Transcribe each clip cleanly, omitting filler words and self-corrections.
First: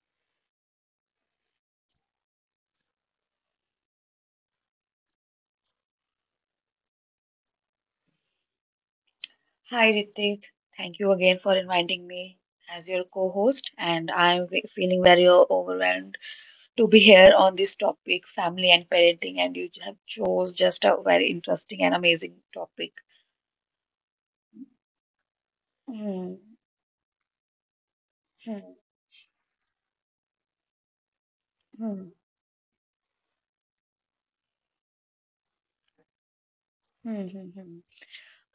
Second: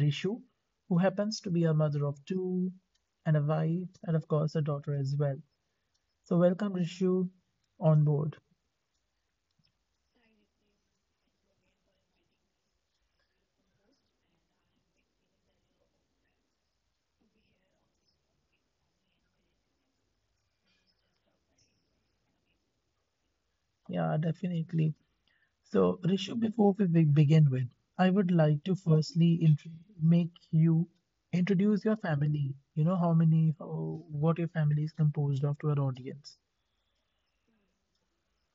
Rishu, who happens to be a mother of two, and a wife, and of course, a daughter as well. So, welcome, Rishu, on board. Hi, Ritik. Thank you again for inviting me as your co-host, and I'm feeling very overwhelmed to be here on this topic, family and parenting, and you have chose just a very interesting and amazing topic. Yeah, definitely. So, Hmm. Rishu, before begin with, I would like to Hmm. Make you introduce your Hmm. family. You know how many, how, what your family is composed of to our audience. Hmm. Hmm. Hmm.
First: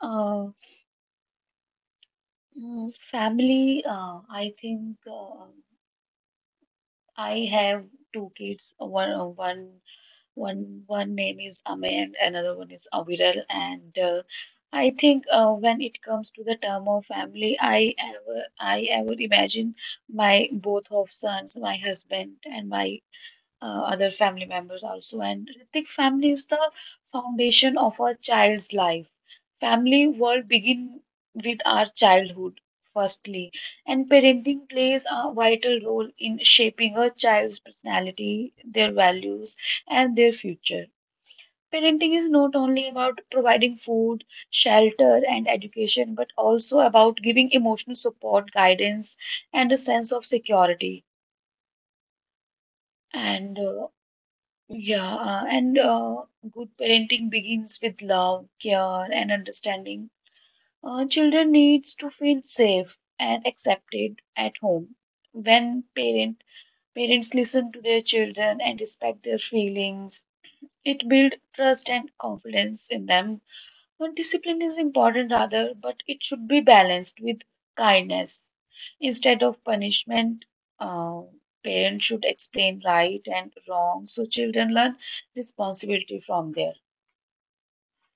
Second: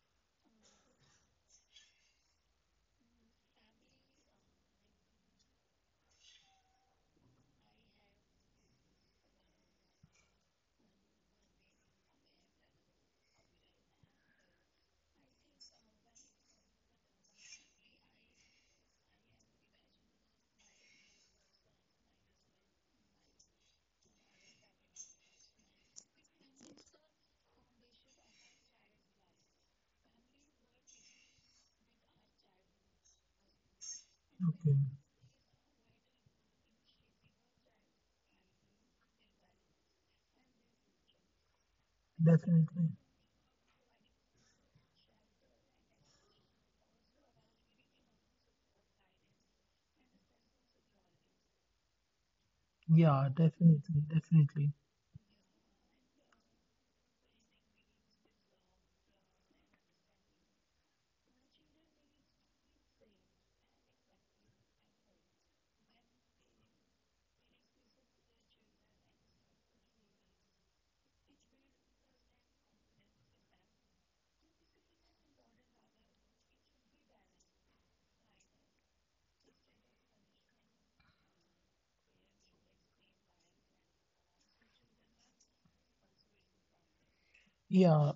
Uh, Family, I think I have two kids, one name is Amey and another one is Aviral. And I think when it comes to the term of family, I ever imagine my both of sons, my husband, and my other family members also. And Hrithik, family is the foundation of a child's life. Family world begin with our childhood, firstly, and parenting Okay, plays a vital role in shaping a child's personality, their values, and their future. Parenting is not only definitely. about providing food, shelter, and education, but also about giving emotional support, guidance, and a sense of security. Yeah, And definitely, definitely. yeah, and good parenting begins with love, care, and understanding. Children needs to feel safe and accepted at home. When parents listen to their children and respect their feelings, it builds trust and confidence in them. But discipline is important, rather, but it should be balanced with kindness. Instead of punishment, uh, parents should explain right and wrong so children learn responsibility from there. Yeah.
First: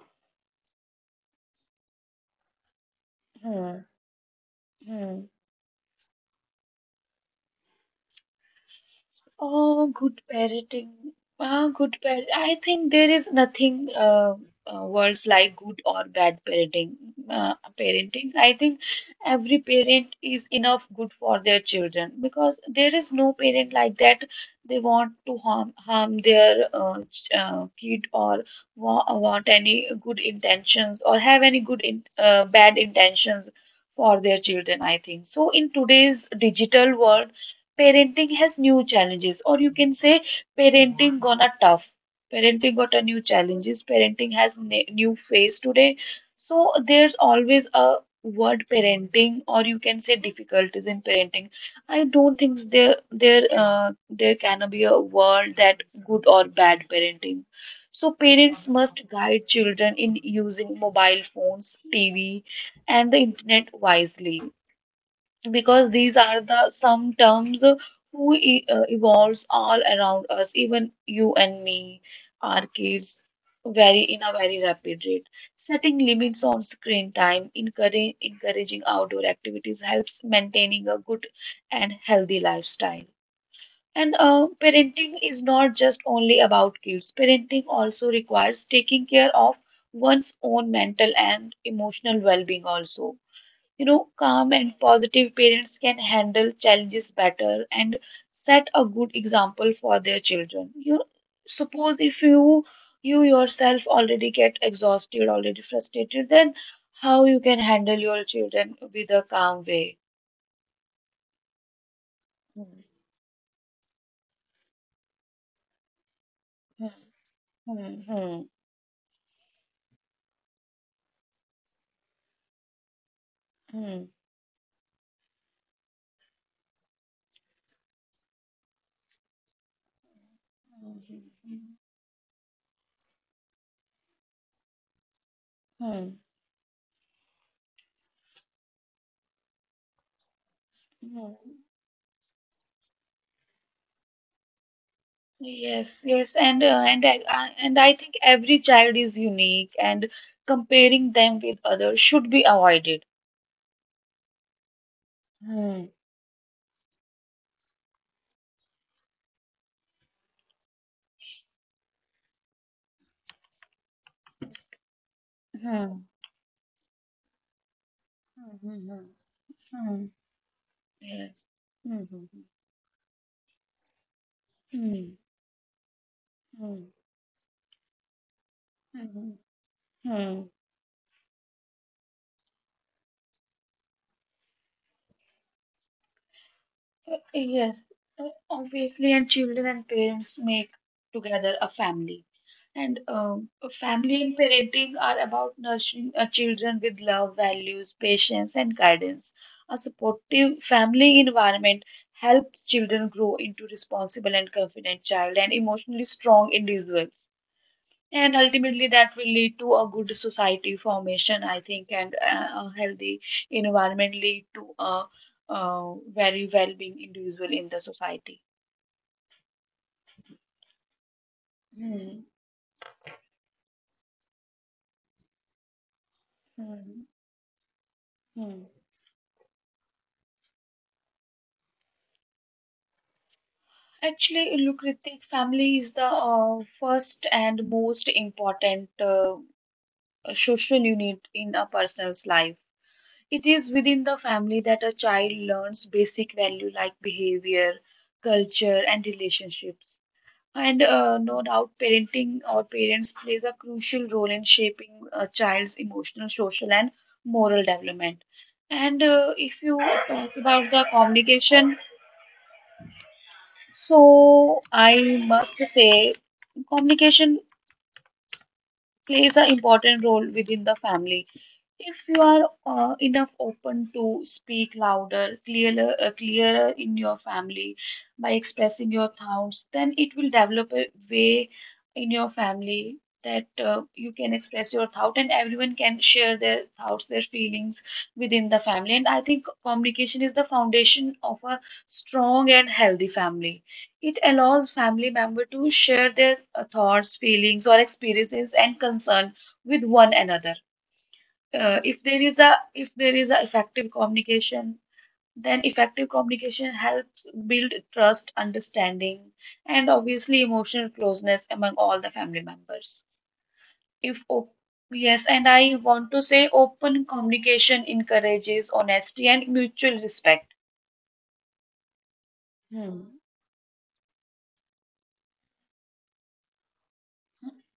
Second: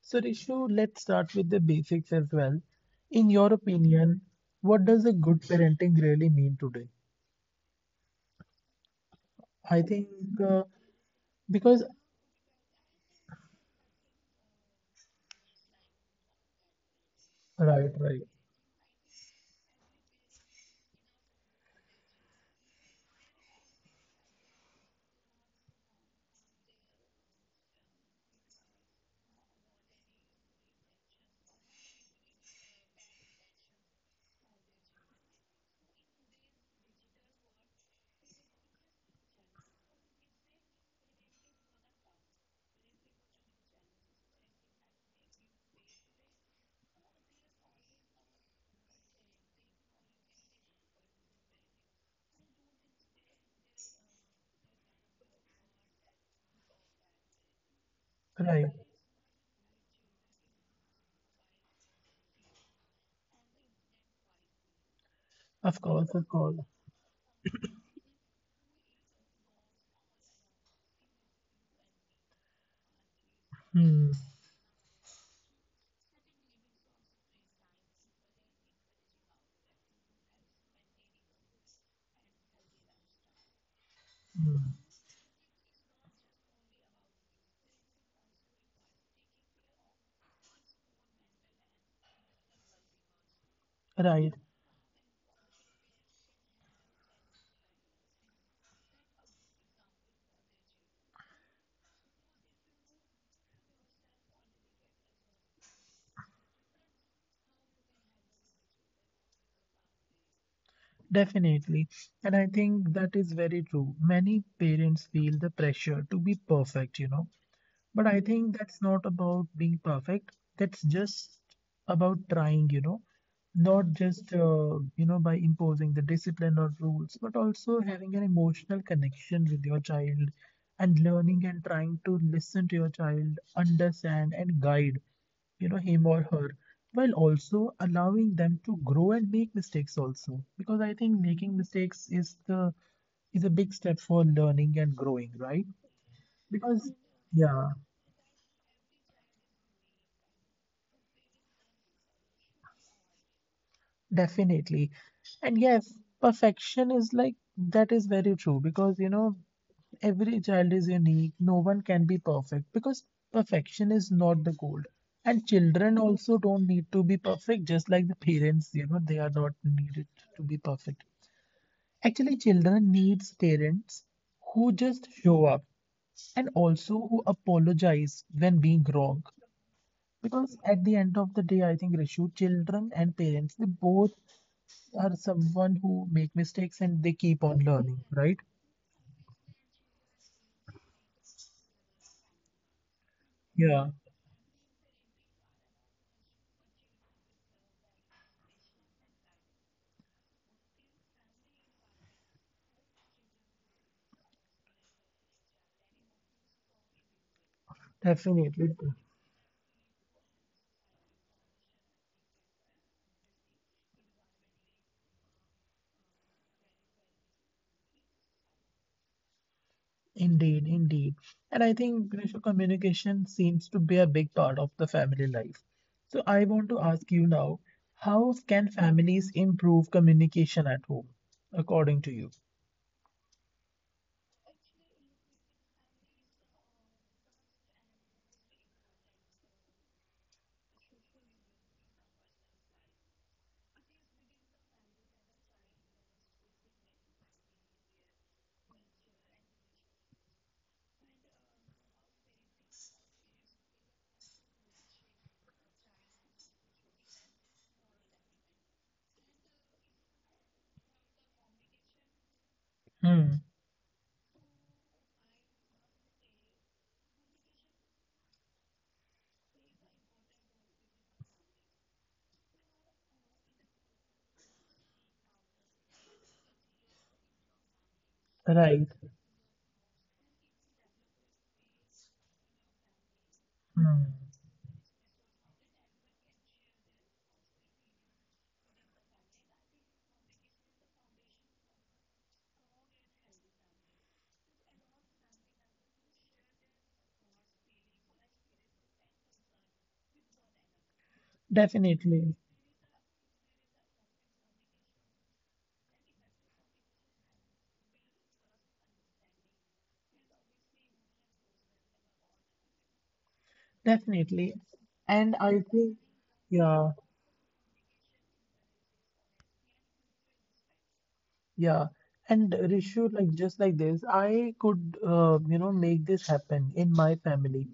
So, Rishu, let's start with the basics as well. In your Hmm. opinion, what does a Hmm. good parenting really mean today? I Oh, think good uh, parenting. Ah, because good parent. I think there is nothing worse like good or bad parenting. Uh, right, right, Parenting. I think every parent is enough good for their children, because there is no parent like that. They want to harm their kid, or wa want any good intentions, or have any good in bad intentions for their children, I think so. In today's digital world, parenting has new challenges, or you can say parenting gonna tough. Parenting got a new challenges. Parenting has ne new phase today. So there's always a word parenting, or you can say difficulties in parenting. I don't think there can be a word that good or bad parenting. So parents right. must guide children in using mobile phones, TV, and the internet wisely, Of because course, these of are course. the some terms who e evolves all around us, even you and me, our kids, very Hmm. in a very rapid rate. Setting limits on screen time, encouraging outdoor activities helps maintaining a good and healthy lifestyle. And Hmm. parenting is not just only about kids. Parenting also requires taking care of one's own mental and emotional well-being also. Right, Calm and positive parents can handle challenges better, and set a good example for their children. You suppose, if you yourself already get exhausted, already frustrated, then how you can handle your children with a calm way? definitely. And I Hmm, think that is very true. Many parents feel the pressure to be perfect, you know, hmm, but I hmm, think that's not about being perfect. That's just about trying, you know, not hmm, just, uh, you know, by imposing the discipline or rules, but also having an emotional connection with your child and learning and hmm, trying to listen to your child, understand and guide, you know, him hmm, or her, while also allowing them to grow and make mistakes also. Because I think hmm. making mistakes is the is a big step for learning and growing, right? Yes, yes, and uh, Because, and I, I yeah. and I think every child is unique, and comparing them with others should be avoided. Definitely. And Hmm. yes, perfection is like that is very true, because you know every child is unique. No one can be perfect, because perfection is not the goal. And children Hmm. also don't need to be perfect, just like the parents, you Hmm. know, they are not needed Hmm. to be perfect. Yes. Hmm. Actually, Hmm. children needs parents who just Hmm. show up and also who apologize when being wrong. Hmm. Hmm. Because at the end of the day, I think Rishu, children and parents, they both are someone who make mistakes and they keep on Yes. learning, Uh, right? Obviously, and children and parents make together a family. And a Yeah, family and parenting are about nurturing our children with love, values, patience, and guidance. A supportive family environment helps children grow into responsible and confident child, and emotionally strong individuals. And ultimately, definitely. that will lead to a good society formation, I think. And a healthy environment lead to a very well-being individual in the society. Indeed, indeed. And I think Hmm. Grisha, communication seems to be a big part of the family life. So I want to Hmm. ask you now, how Hmm. can families improve communication at home, according to you? Actually, Lucrative family is the first and most important social unit in a person's life. It is within the family that a child learns basic value like behavior, culture, and relationships. And no doubt, parenting or parents plays a crucial role in shaping a child's emotional, social, and moral development. And if you talk about the communication, Hmm, so I must say, communication plays an important role within the family. If you are enough open to speak louder, clearer in your family by right. expressing your thoughts, then it will develop a way in your family that Hmm. you can express your thought, and everyone can share their thoughts, their feelings within the family. And I think communication is the foundation of a strong and healthy family. It allows family member to share their thoughts, feelings, or experiences and concern with one another. If there is Definitely, a if there is a effective communication, then effective communication helps build trust, understanding, and obviously emotional closeness among all the family members. If op- definitely. Yes, And and I I think, want to say yeah, open communication encourages honesty and mutual respect. Yeah, And Rishu, Hmm. like just like this, I could make this happen in my family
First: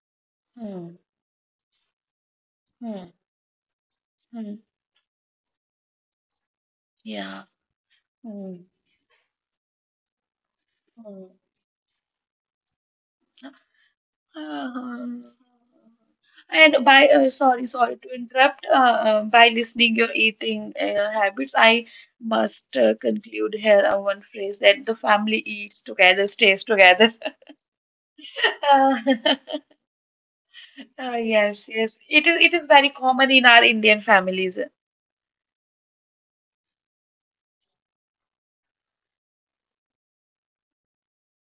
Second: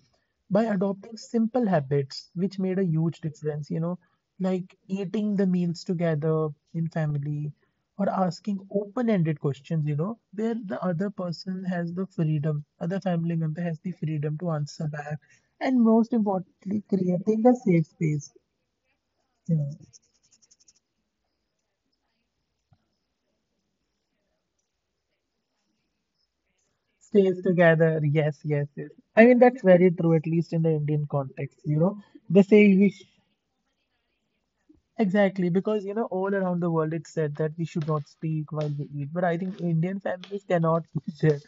by Hmm. adopting simple habits, which made a Hmm. huge difference, you know, Hmm. like eating the meals together in Yeah. family or Hmm. asking open-ended questions, you know, where the other person has the freedom, other family member has the freedom to answer back, Um, and most and importantly, by creating a sorry, safe sorry to space, interrupt. By you know. listening your eating habits, I must conclude here one phrase: that the family eats together, stays together. Stays together. Yes, yes, yes. Uh, I mean, that's very true, at least in the Indian context. yes, You yes, know, it is. they It is say we very sh- common in our Indian families. exactly because, you know, all around the world it's said that we should not speak while we eat. But I think Indian families cannot, share,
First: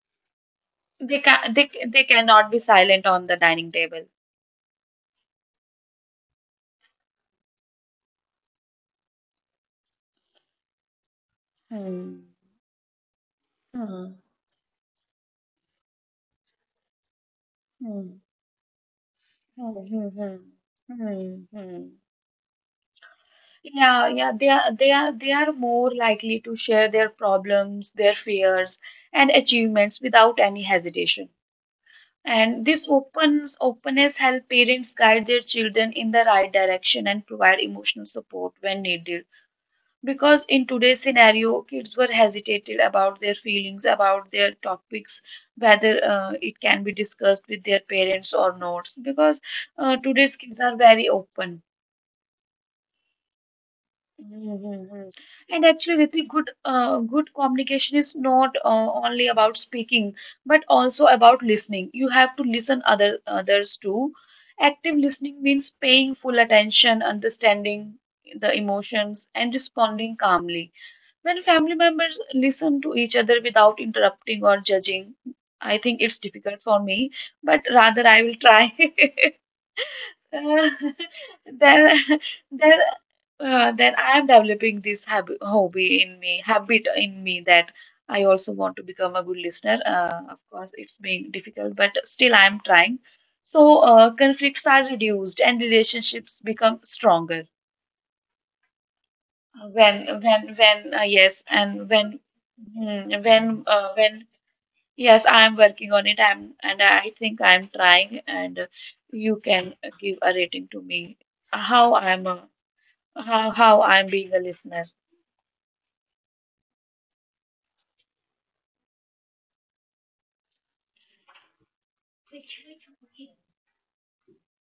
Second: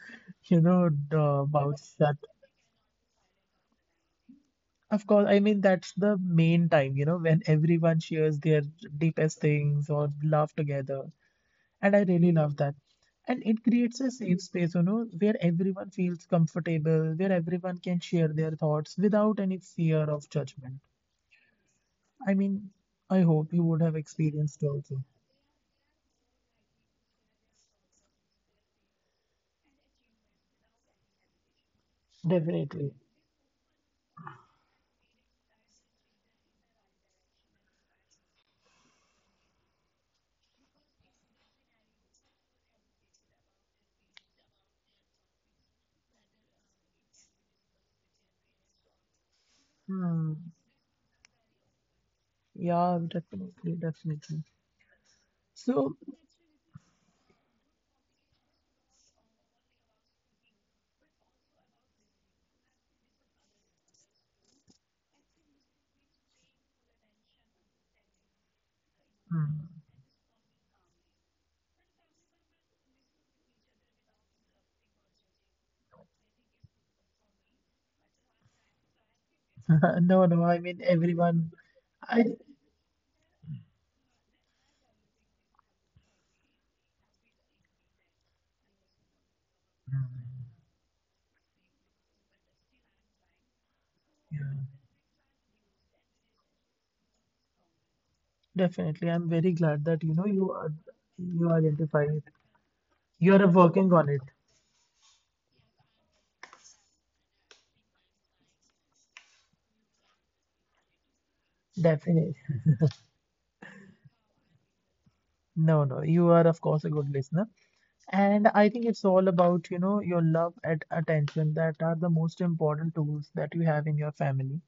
They can they vouch they that. cannot be silent on the dining table. Of course, I mean, that's the main time, you know, when everyone shares their deepest things or laugh together. And I Hmm. really love that. And it creates a Hmm. safe space, you know, where everyone feels comfortable, where everyone can Hmm. share their thoughts without any Hmm. fear of Hmm. judgment. Hmm. Hmm. Hmm. I mean, I hope you would have Yeah, yeah, they experienced are they also. are they are more likely to share their problems, their fears, and achievements without any hesitation. And this Definitely. opens openness help parents guide their children in the right direction, and provide emotional support when needed. Because in today's scenario, kids were hesitated about their feelings, about their topics, whether it can be discussed with their parents or not. Because today's Hmm. kids are very open. Yeah, definitely, definitely. Mhm. And So, actually, Ritik, good communication is not only about speaking, but also about listening. You have to listen others too. Active listening means paying full attention, understanding the emotions, and hmm. responding calmly. When family members listen to each other without interrupting or judging, I think it's difficult for me, but rather I will try. No, no, Uh, then, I, then, then I am developing this habit, hobby in me, habit in me, that I also want to become a good listener. Of course, it's being difficult, but still I am trying. So yeah, conflicts are reduced and relationships become stronger. definitely. I'm very glad that, you know, you are, Yes. you and identify when, it. mm, You're when, uh, working on it. when, yes, I'm working on it. And I think I'm trying, and you can give a rating to me. How I'm, Definitely. a, how I'm being a listener. No, no, you are, of course, a good listener. And I think it's all about, you know, your love and attention that are the most important tools that you have in your family.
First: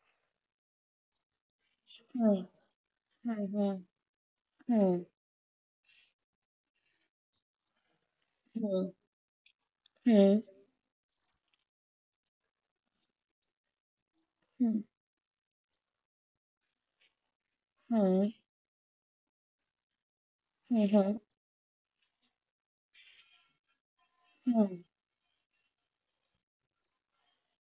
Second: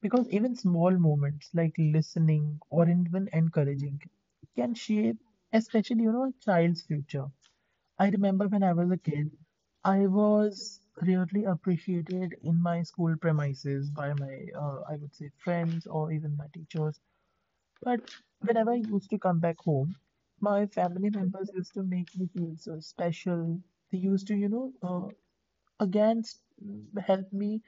Because even small moments like Hmm. listening or even Hmm. encouraging can Hmm. shape, especially, you know, a child's future. I remember when I Hmm. was a kid, I Hmm. was really appreciated in my school premises by my, Hmm. I would say, friends or even my teachers, but Hmm. whenever I used to come back home, my family Hmm. members used to make me feel so special. They used to, you know, Hmm. uh, again s- help me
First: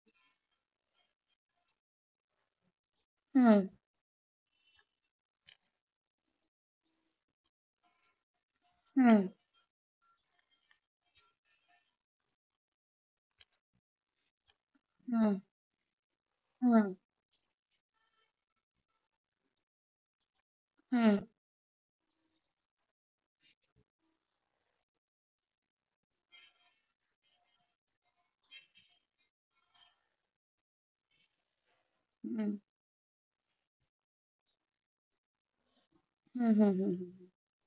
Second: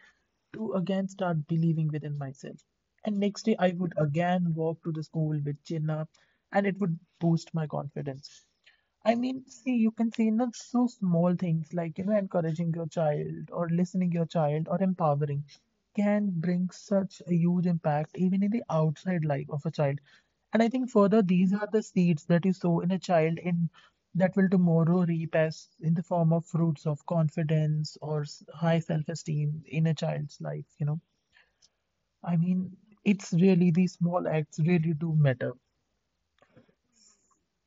to again start believing within myself. And next day, Hmm. I would again walk to the school with chin up, and it would boost my confidence. I Hmm. mean, see, you can see, you know, so small things like, you know, encouraging your child or listening your child or Hmm. Hmm. empowering can bring Hmm. such a huge impact even in the outside life of a child. And I think Hmm. further, Hmm. these are the seeds that you sow in a child in that will tomorrow reap as in the form of fruits of high self-esteem in a child's life, you know. I mean, it's really these small acts really do matter. Hmm.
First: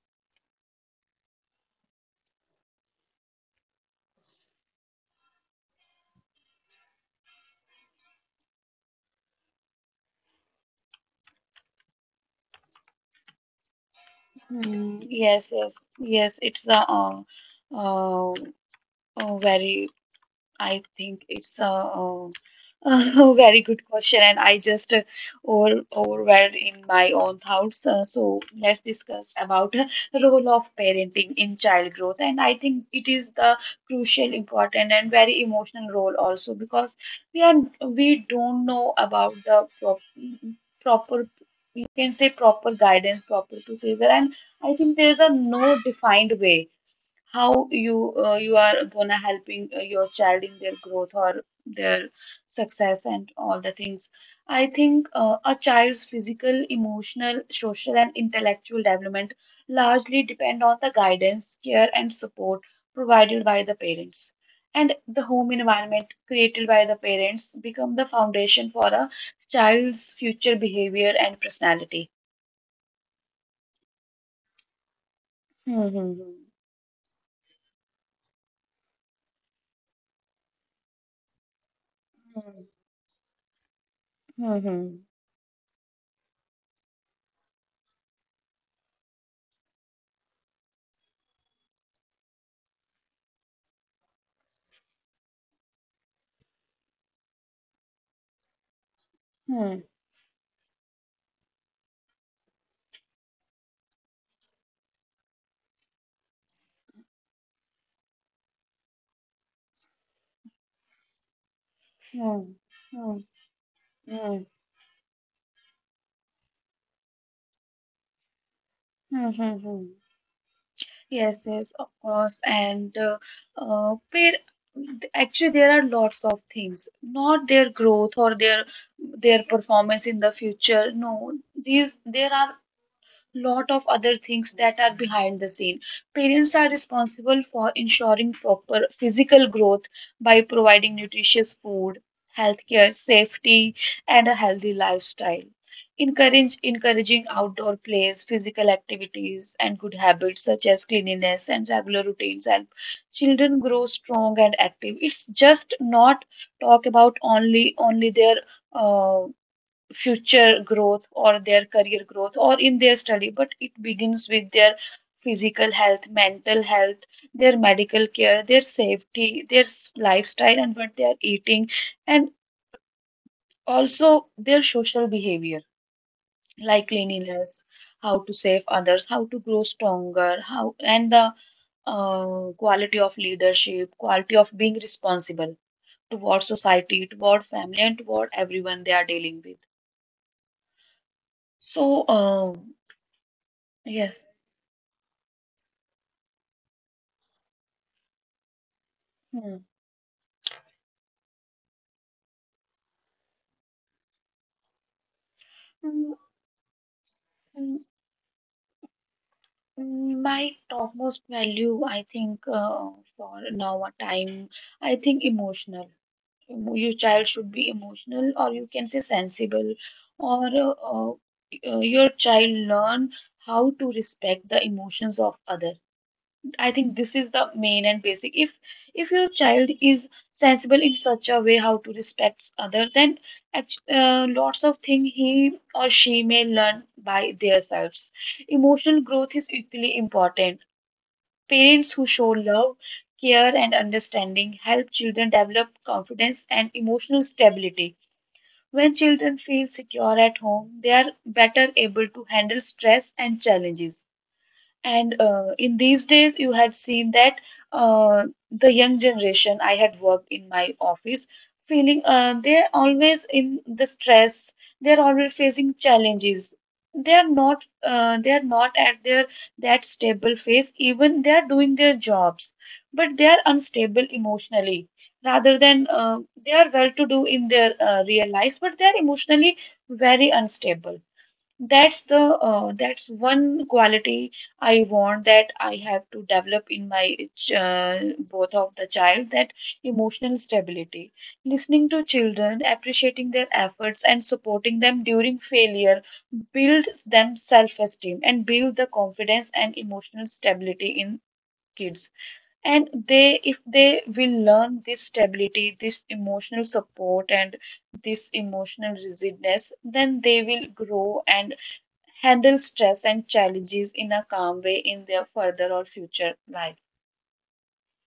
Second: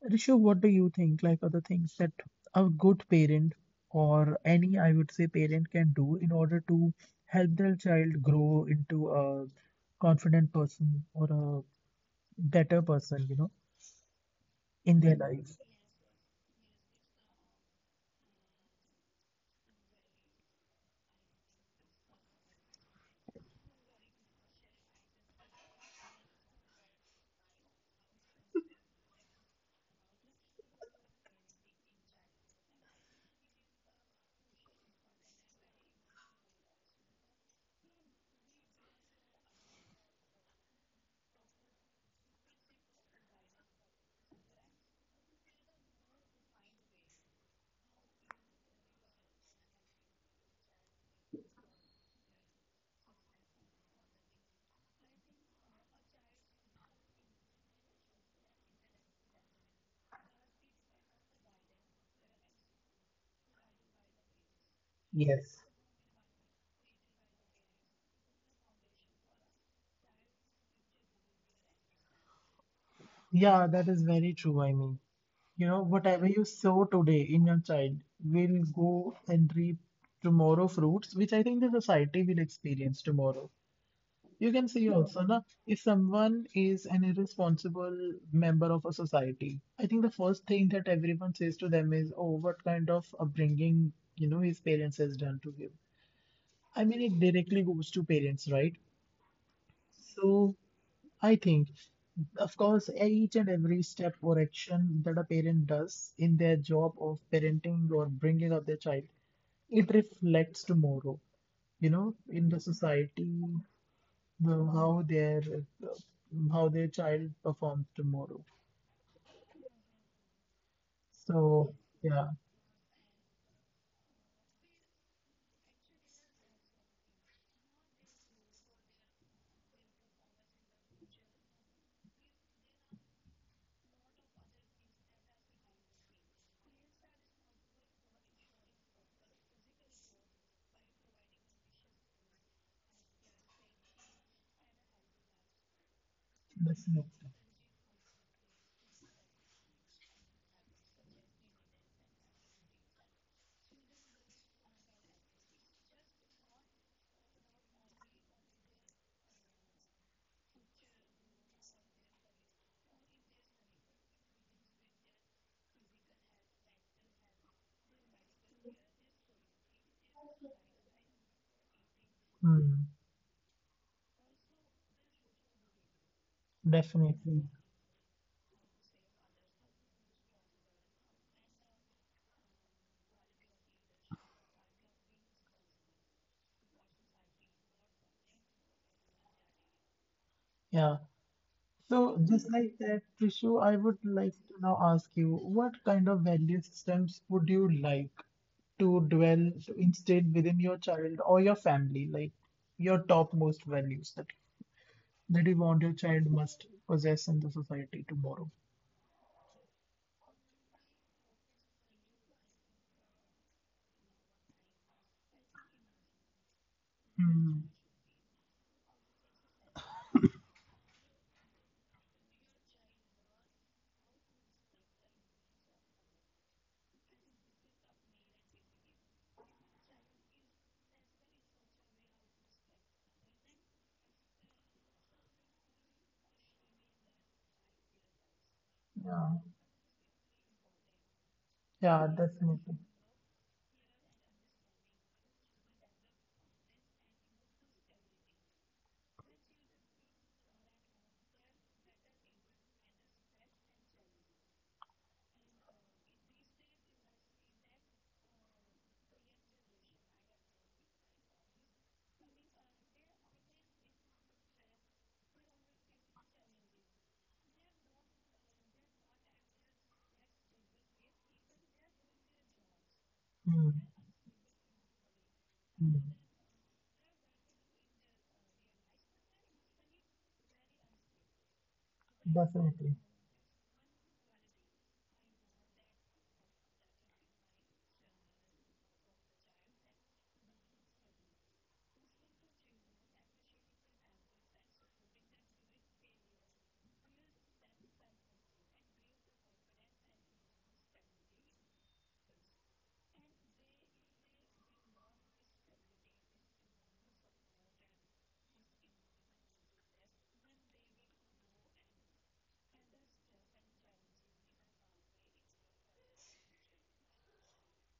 Rishu, what do you think? Like other things that a good parent or any, I would say, parent can do in order to help their child grow into a confident person or a better person, you know, Hmm. in their Yes, life. yes, yes. It's the uh, Oh, very, I think it's a, a very good question, and I just overwhelmed in my own thoughts. So let's discuss about role of parenting in child growth, and I think it is the crucial, important, and very emotional role also, because we are we don't know about the proper. You can say proper guidance, proper procedure, and I think there is a no defined way how you are gonna helping your child in their growth or their success and all the things. I think a child's physical, emotional, social, and intellectual development largely depend on the guidance, care, and support provided by the parents, and the home Yes. environment created by the parents become the foundation for a child's future behavior and personality. Yeah, that is very true. I mean, you know, Hmm. Hmm. whatever Hmm. you sow today in your child will go and reap tomorrow fruits, which I think the society will experience tomorrow. You can see Hmm. also, na, if someone is an irresponsible member of a society, I think the first thing that everyone says to them is, oh, what kind of upbringing, you know, his parents has done to him. I mean, it directly goes to parents, right? Hmm. So I think, of course, each and every step or action that a parent does in their job of parenting or bringing up their child, it reflects tomorrow, you know, in Hmm. the Hmm. society, Hmm. the- how their uh, how their child performs tomorrow. Mm-hmm. Yes, yes, So of course. yeah, And where actually there are lots of things, not their growth or their performance in the future. No, these there are lot of other things that are behind the scene. Parents are responsible for ensuring proper physical growth by providing nutritious food, healthcare, safety, and a healthy lifestyle. Encourage Encouraging definitely, outdoor plays, physical activities, and good habits such as cleanliness and regular routines help children grow strong and active. It's just not talk about only their uh, future growth, or their career growth, or in their study, but it begins with their physical health, mental health, their medical care, their safety, their lifestyle, and what they are eating, and mm, also their social behavior like definitely, cleanliness, how to save others, how to grow stronger, how and the quality of leadership, quality of being responsible toward society, toward family, and toward everyone they are dealing with. yeah. So, So just like that, Trishu, I would yes. like to now ask you, what kind of value systems would you like to Hmm. dwell to instead within your child or your family, like your topmost values that that you want your Mm, child must possess in the mm, society tomorrow? My topmost value, I think, for now a time, I think emotional. Your child should be Mm, emotional, or you can say sensible, or your child learn how to respect the emotions of other. I think this is the main and basic. If your child is sensible in such a way how to respect other, then lots of things he or she may learn by themselves. Emotional growth yeah, is equally important. Parents who yeah, show love, definitely. care, and understanding help children develop confidence and emotional stability. When children feel secure at home, they are better able to handle stress and challenges. And in these days, you had seen that uh, the young generation, I had worked in my office, feeling they're always in the stress, they're always facing challenges. They are not at their that stable phase, even they are doing their jobs, but they are Mm, unstable emotionally. Rather than mm. they are well to do in their real lives, but they are emotionally very unstable. Definitely. That's one quality I want that I have to develop in both of the child, that emotional stability. Listening to children, appreciating their efforts, and supporting them during failure builds them self-esteem and build the confidence and emotional stability in kids. And they, if they will learn this stability, this emotional support, and this emotional rigidness, then they will grow and handle stress and challenges in a calm way in their further or future life.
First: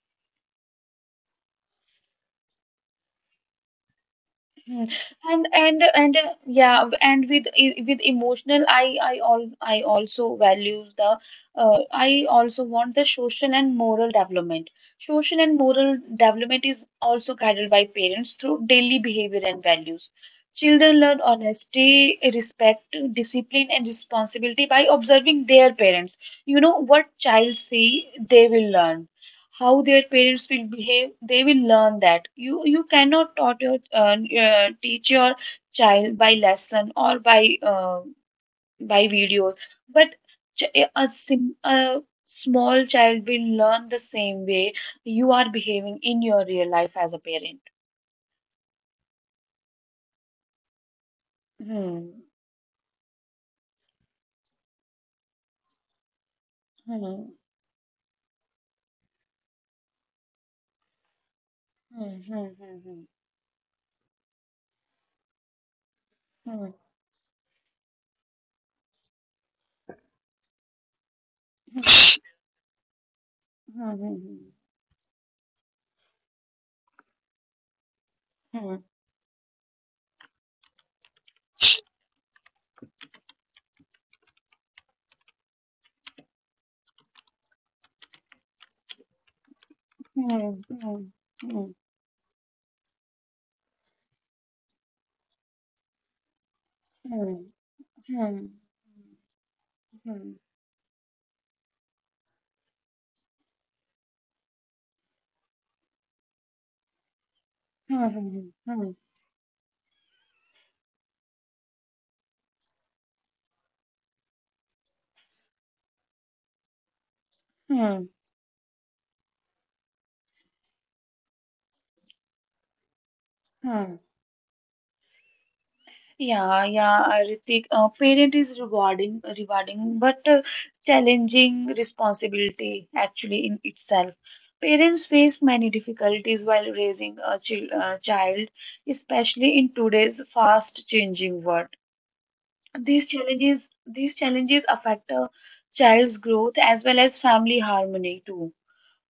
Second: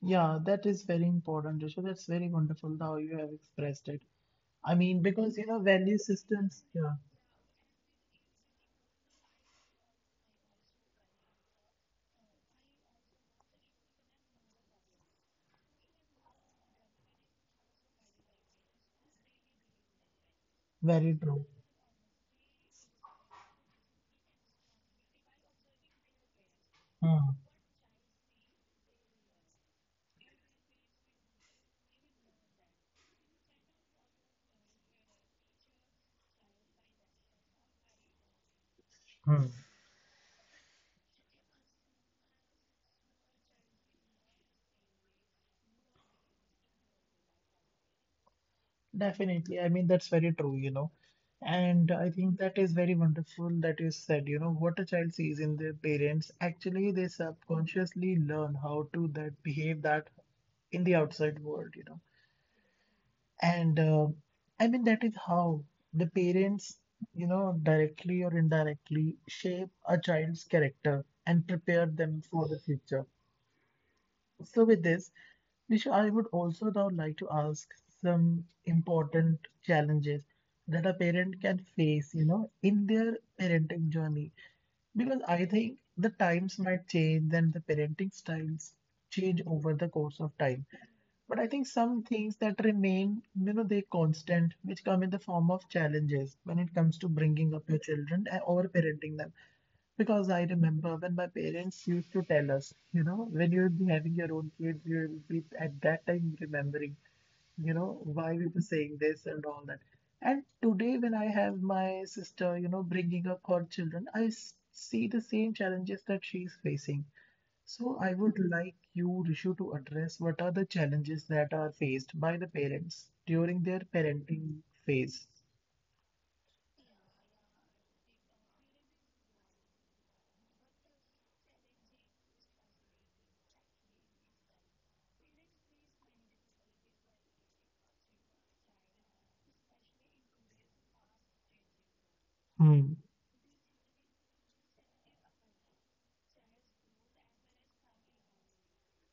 Yeah, that is very important, Risha. That's very wonderful how you have expressed it. I Hmm. mean, because and you know, and value and uh, systems, yeah, yeah, and with emotional I all I also values the I also want the social and moral development. Social and moral development is also guided by parents through daily behavior and values. Children very learn true. honesty, respect, discipline, and responsibility by observing their parents. You know, what Hmm. child see, they will learn. How their parents will behave, they will learn. That you cannot taught your teach your child by lesson or by Hmm. videos, but a small child will learn the same way you are behaving in your real life as a parent. Definitely. I mean, that's very true, you know. And I Hmm. think that is very wonderful that you said, you know, what a child sees in their parents, actually they Hmm. subconsciously learn how to that behave that in the outside world, you know. Hmm. Hmm. And I mean, that is how the Hmm. parents, you know, directly or indirectly shape a child's character and prepare them for the future. Hmm. So, with this, Nisha, I would also now like to ask some Hmm. important challenges that a parent can face, you know, in their parenting journey. Because I think the times might change and the parenting styles change over the course of Hmm. Hmm. time. But I Hmm. think Hmm. some things that remain, you know, they constant, which come in the form of challenges when it comes to Hmm. bringing up your children Hmm. Hmm. or parenting them. Because Hmm. I remember when my parents used to tell us, you know, when you'll be having your own kids, you'll be at that time remembering, you know, why we Hmm. were saying Hmm. this and all that. And today, when I have my sister, you know, bringing up her children, see the same challenges that she's facing, so I Hmm. would like you, Rishu, to address what are the challenges that are faced by the parents during their Hmm. parenting phase. Yeah, yeah, Ritik. Parent is rewarding, but challenging responsibility actually in itself. Parents face many difficulties while raising a child, especially in today's fast-changing world. Hmm, These challenges affect a child's growth as well as family harmony too.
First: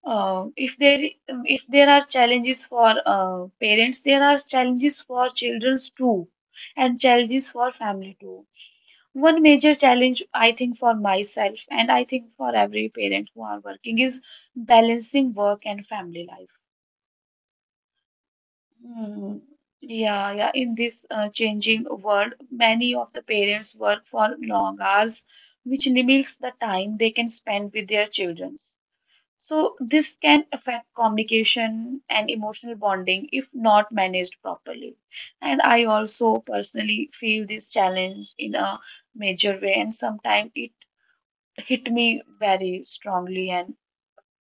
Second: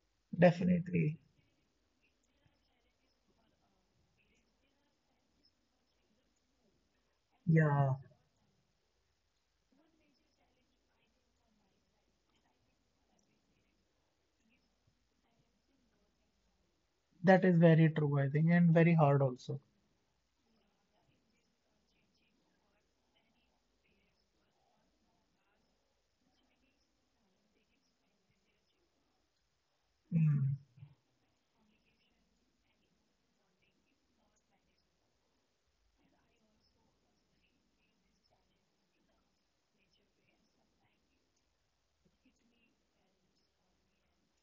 Uh, if there definitely. if there are challenges for parents, there are challenges for children too, and challenges for Yeah, family too. One major challenge, I think, for myself, and I think for every parent who are working, is balancing work and family life. that is very true, I think, and very hard Mm. also. Yeah, yeah. In this changing world, many of the parents work for long hours, which limits the time they can spend with their children. So this can Hmm. affect communication and emotional bonding if not managed properly. And I also personally feel this challenge in a major way, and sometimes it hit me very strongly, and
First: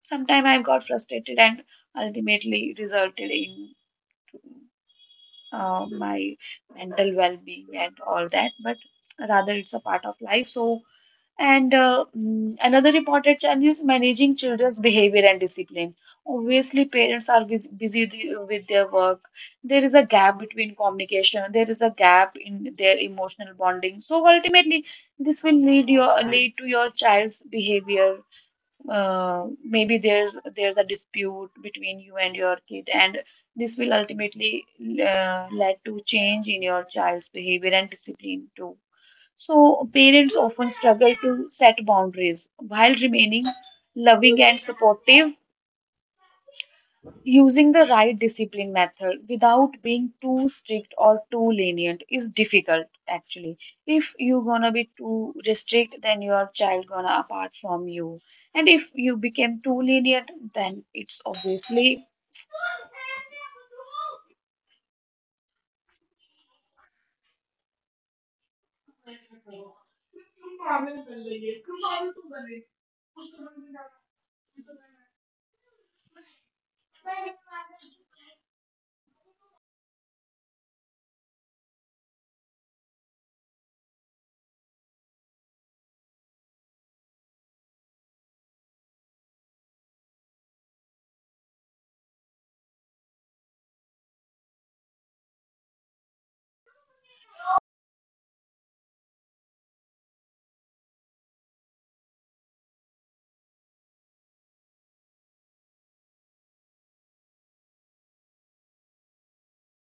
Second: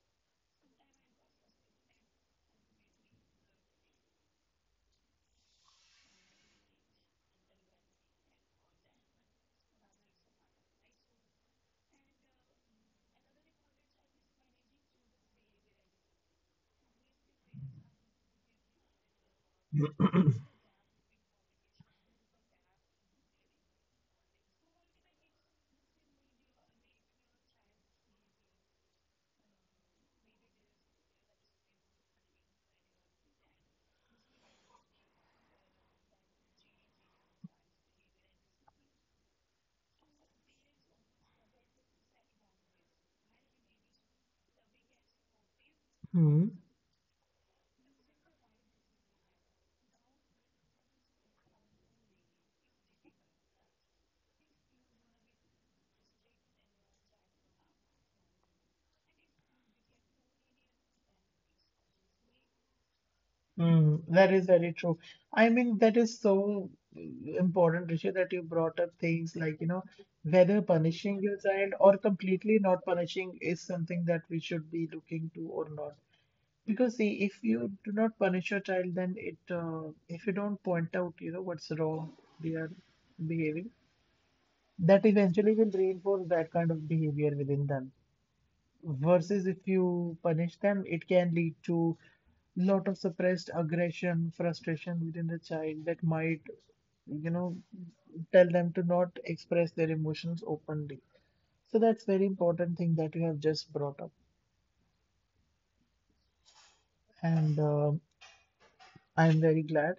sometimes I got frustrated and ultimately resulted in my mental well being and all that. But rather, it's a part of life. So, another important challenge is managing children's behavior and discipline. Obviously, parents are busy with their work. There is a gap between communication. There is a gap in their emotional bonding. So ultimately, this will lead to your child's behavior. Maybe there's a dispute between you and your kid, and this will ultimately lead to change in your child's behavior and discipline too. So, parents often struggle to set boundaries while remaining loving and supportive. Hmm. Using the right discipline method without being too strict or too lenient is difficult actually. If you gonna be too restrict, then your child gonna apart from you. And if you become too lenient, then it's obviously. Hmm. That is very true. I mean, that is so mm, important, Rishi, that you brought up things like, you know, whether punishing your child or completely not punishing is something that we should be looking to or not. Because see, if you do not punish your child, then it if you don't point out, you know, what's wrong they are behaving, that eventually will reinforce that kind of behavior within them. Versus if you punish them, it can lead to lot of suppressed aggression, frustration within the child that might, you know, tell them to not express their emotions openly. So that's very important thing that you have just brought up. And I'm very glad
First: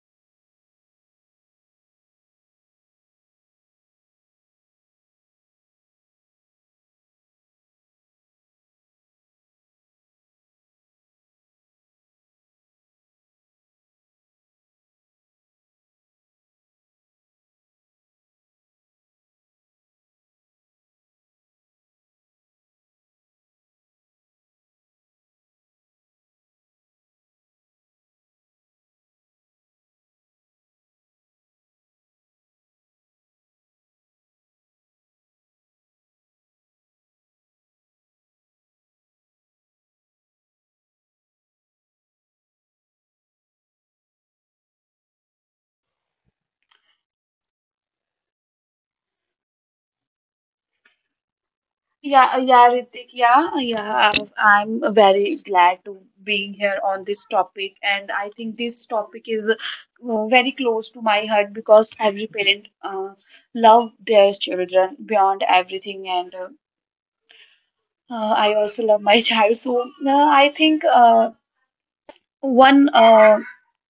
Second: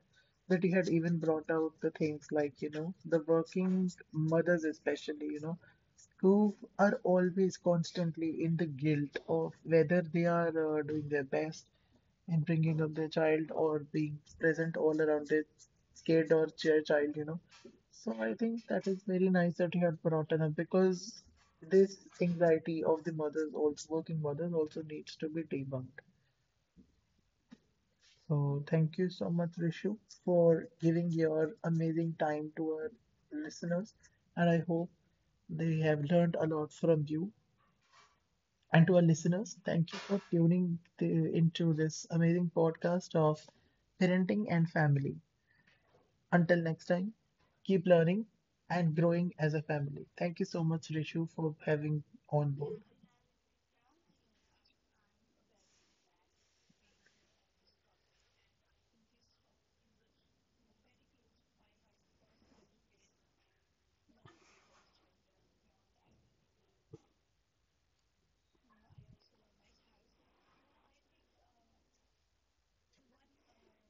that he had even brought out the things like, you know, the working mothers, especially, you know, who are always constantly in the guilt of whether they are doing their best in bringing up their child or being present all around their kid or their child, you know. So I think that is very nice that you had brought it up, because this anxiety of the mothers, also working mothers, also needs to be debunked. So thank you so much, Rishu, for giving your amazing time to our listeners. And I hope they have learned a lot from you. And to our listeners, thank you for into this amazing podcast of parenting and family. Until next time, keep learning and growing as a family. Thank you so much, Rishu, for having Yeah, on yeah, board. Ritik, yeah, yeah. I'm very glad to being here on this topic, and I think this topic is very close to my heart, because every parent love their children beyond everything, and I also love my child. So I think, one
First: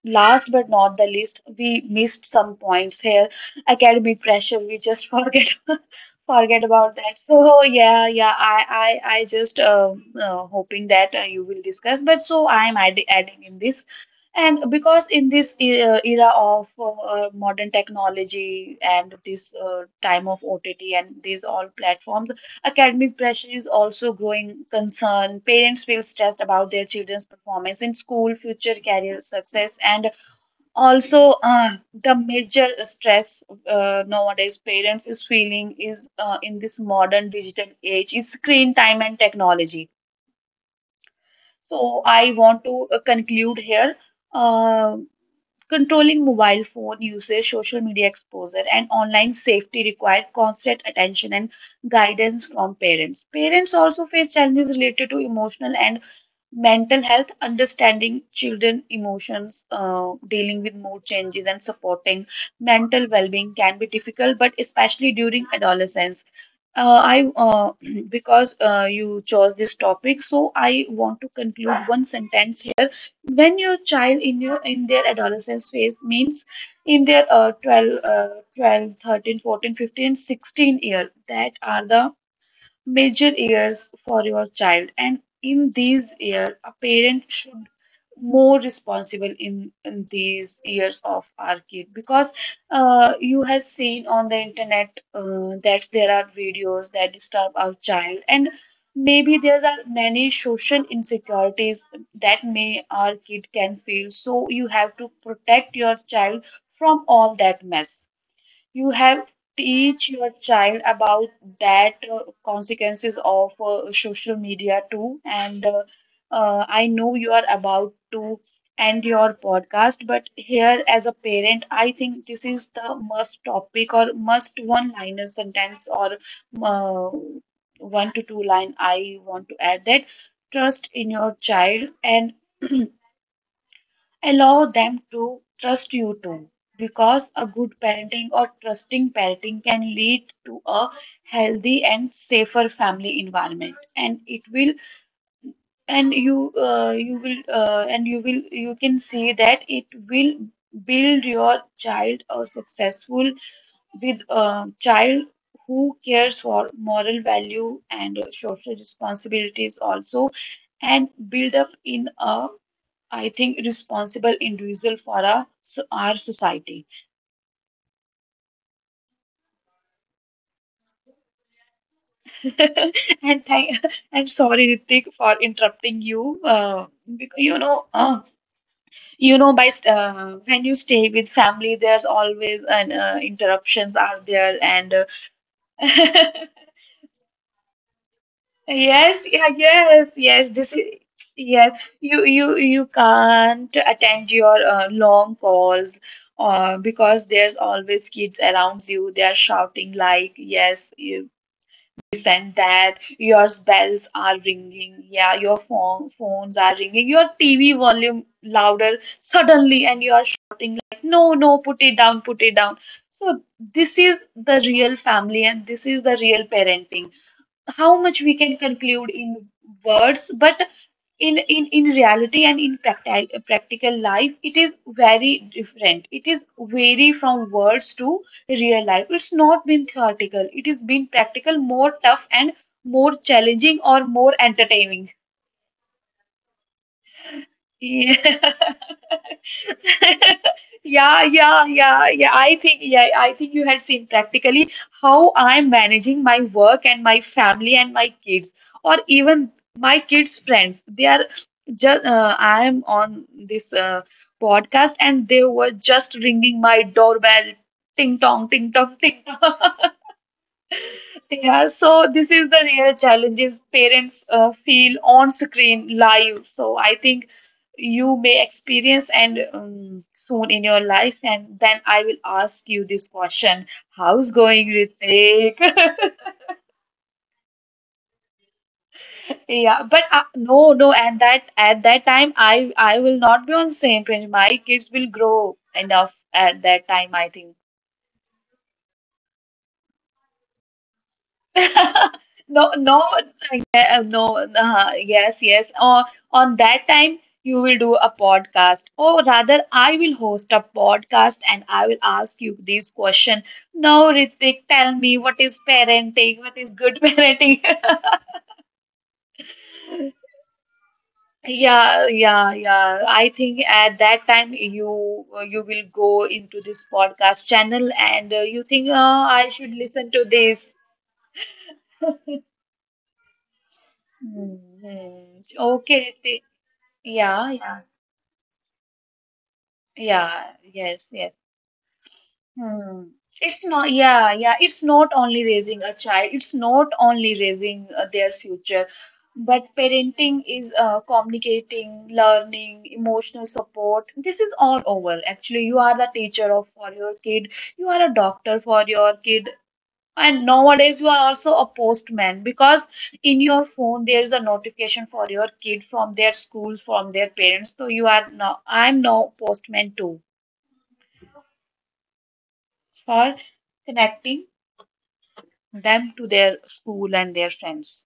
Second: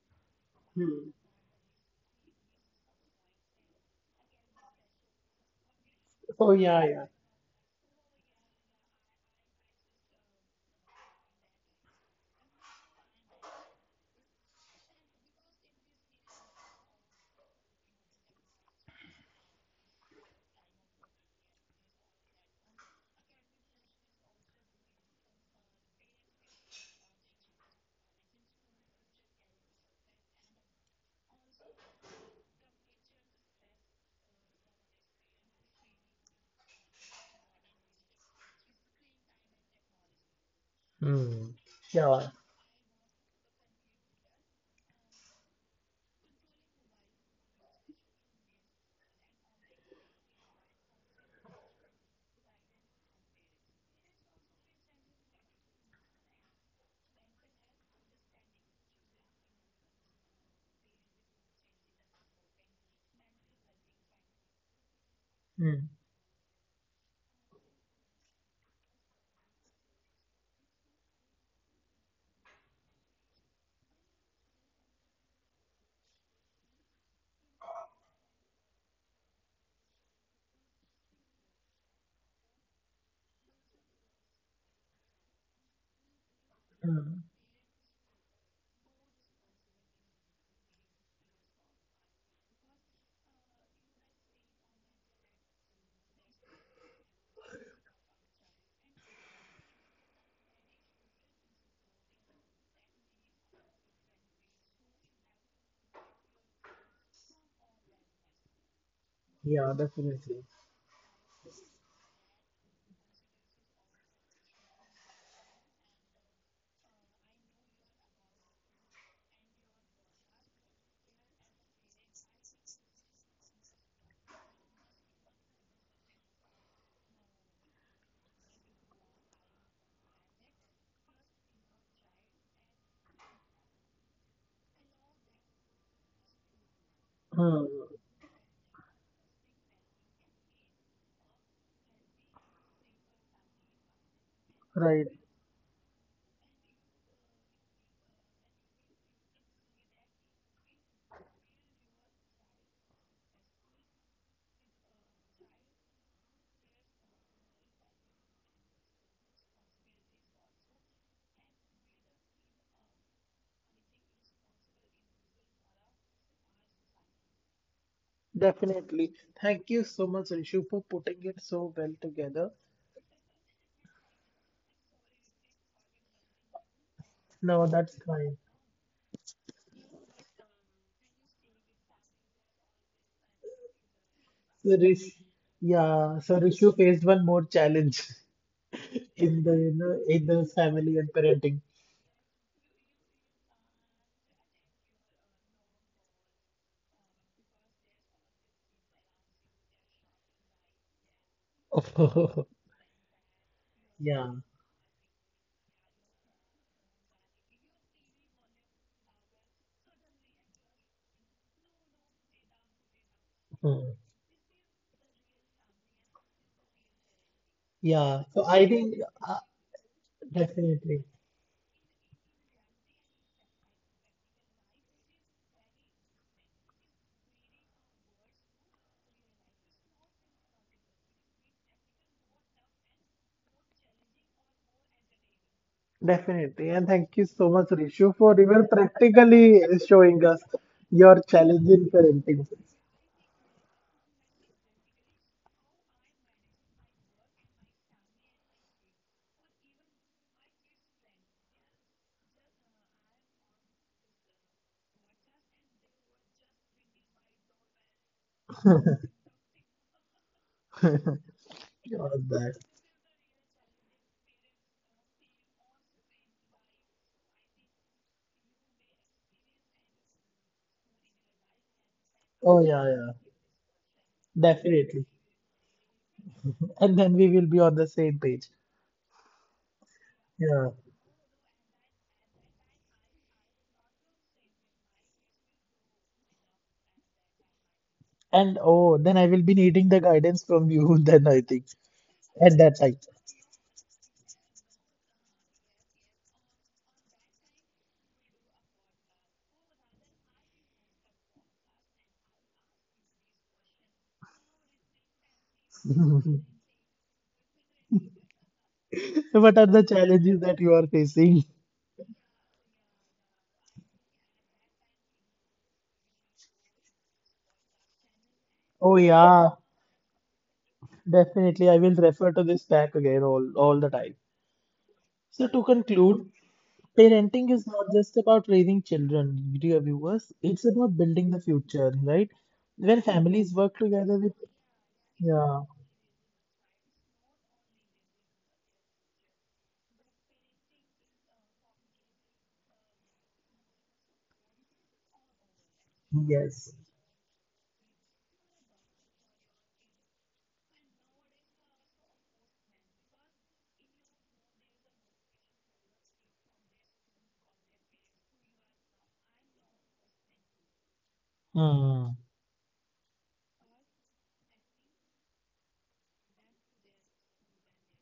last but not the least, we missed some points here. Academic pressure, we just forget Oh forget yeah, about yeah. that. So yeah, yeah, I just hoping that you will discuss. But so I'm adding in this, and because in this era of modern technology and this time of OTT and these all platforms. Academic pressure is also growing concern. Parents feel stressed about their children's performance in school, future career success, and also the major stress nowadays parents is feeling is in this modern digital age is screen time and technology. Hmm. So Yeah. I want to conclude here. Uh, Controlling mobile phone usage, social media exposure, and online safety require constant attention and guidance from parents. Parents also face challenges related to emotional and mental health, understanding children emotions, dealing with mood changes, and supporting mental well-being can be difficult, but especially during Hmm. adolescence. I Because you chose this topic, so I want to conclude one sentence. When your child in your in their adolescence phase, means in their 12 12, 13, 14, 15, 16 years, that are the major years for your child, and in these years a Hmm. parent should more responsible in these years of our kid. Because you have seen on the internet that there are videos that disturb our child, and maybe there are many social insecurities that may our kid can feel, so you have to protect your child from all that mess. You have teach your child about that consequences of social media too. And I know you are about to end your podcast, but here as a parent, I think this is the must topic or must one-liner sentence or uh, one to two line. I want to add that trust in your child and allow them to trust you too, because a Hmm. good parenting or trusting parenting can lead to a healthy and safer family environment, and it will, Right. and you, you will, and you will, you can see that it will build your child a successful, with a child who cares for moral value and social responsibilities also, and build up in a, I think, responsible individual for our society. Definitely. Thank you so much, Rishu, for putting it so well together. And thank, and sorry, Ritik, for interrupting you. You No, know, that's fine. you know, when you stay with family, there's always an interruptions are there, So and Rish, yeah, so Rishu faced one more challenge yes, in yeah, the, you know, yes, in the yes. This is family and parenting. yes. You can't attend your long calls because there's always kids around you. They are shouting like, "Yes," and that your bells Yeah. are ringing, yeah, your phones are ringing, your TV volume louder suddenly, and you are shouting like, "No, no, put it down, put it down." So Hmm. this is the real family and this is the real parenting. How much Yeah, we so can I think conclude in uh, words, but Definitely, in reality and in practical life, it is very different. It is vary from words to real life. It's not been theoretical, it is been practical, more tough and more challenging or more entertaining. definitely, and thank you so much, Rishu, Yeah. for even practically showing us Yeah, your yeah, challenge in yeah, yeah. parenting. I think, yeah, I think you had seen practically how I'm managing my work and my family and my kids, or even my kids' friends. They are just, I am on this podcast and they were just ringing my doorbell, ting tong, ting tong, ting, yeah, so Oh, this is that. the real challenges parents feel on screen live. So I think you may experience and soon in your life, and then I will ask Oh you yeah, this yeah, question: how's going, definitely, Ritik? and then we will be on the same page. Yeah, but no, Yeah. no, and that at that time, I will not be on same page. My kids will grow enough at that time, I think. And oh, then I will be needing the guidance from you then I think at No, that time. no, yeah, no, yes, yes. On that time, you will do a podcast, or rather, I will host a podcast and I will ask you this question. Now, Ritik, tell me, what is parenting? What is good parenting? What are the challenges that you are facing? Yeah, yeah, yeah. I think at that time you will go into this podcast channel and you think Oh I yeah, should listen to this. definitely. I will refer to this back again all the time. Hmm, hmm. So to Okay, conclude, Ritik. Yeah, parenting is yeah. not just about raising children, dear viewers. Yeah, It's about yes, building yes. the future, right? Where Hmm. families It's work not, together with yeah, yeah. It's not only yeah, raising a child, it's not only raising their future, but parenting is communicating, learning, emotional support. This is all over. Actually, you are the teacher of yes. for your kid, you are a doctor for your kid. And nowadays, you are also a postman because in your phone there is a notification for your kid from their schools, from their parents. So you are now, I'm now postman too, Hmm. for connecting them to their school and their friends.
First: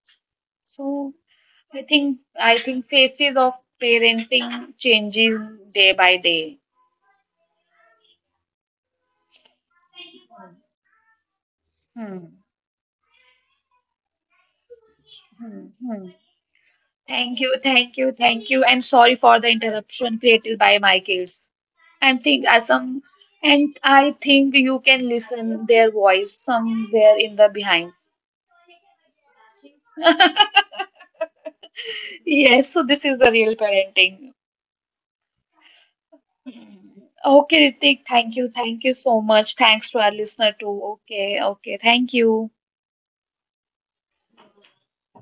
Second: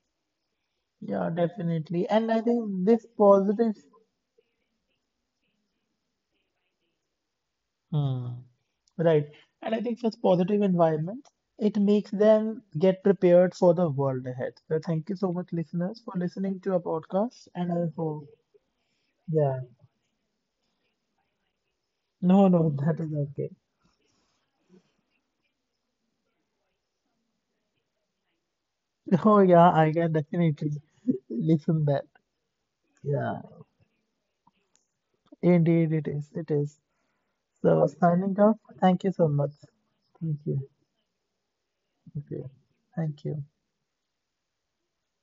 So Yeah, I definitely. think And I I think think this phases of positive parenting changing day by day. Hmm. Right. And I think such positive environments, it makes Hmm. them get prepared for the world ahead. So thank you so much, Hmm. listeners, Hmm. for listening to our Thank podcast. you, And I thank you, hope, thank you, and sorry for the yeah. interruption created by my kids. And think No, no, that Asam, is okay. and I think you can listen their voice somewhere in the behind. Oh, yeah, I can definitely listen that. Yes, so this is the Yeah, real parenting. indeed it is. It is. Okay, So Ritik, thank signing you. off. Thank you Thank you so so much. much. Thanks to our Thank listener you. too. Okay, okay. Thank Okay. you. Thank you.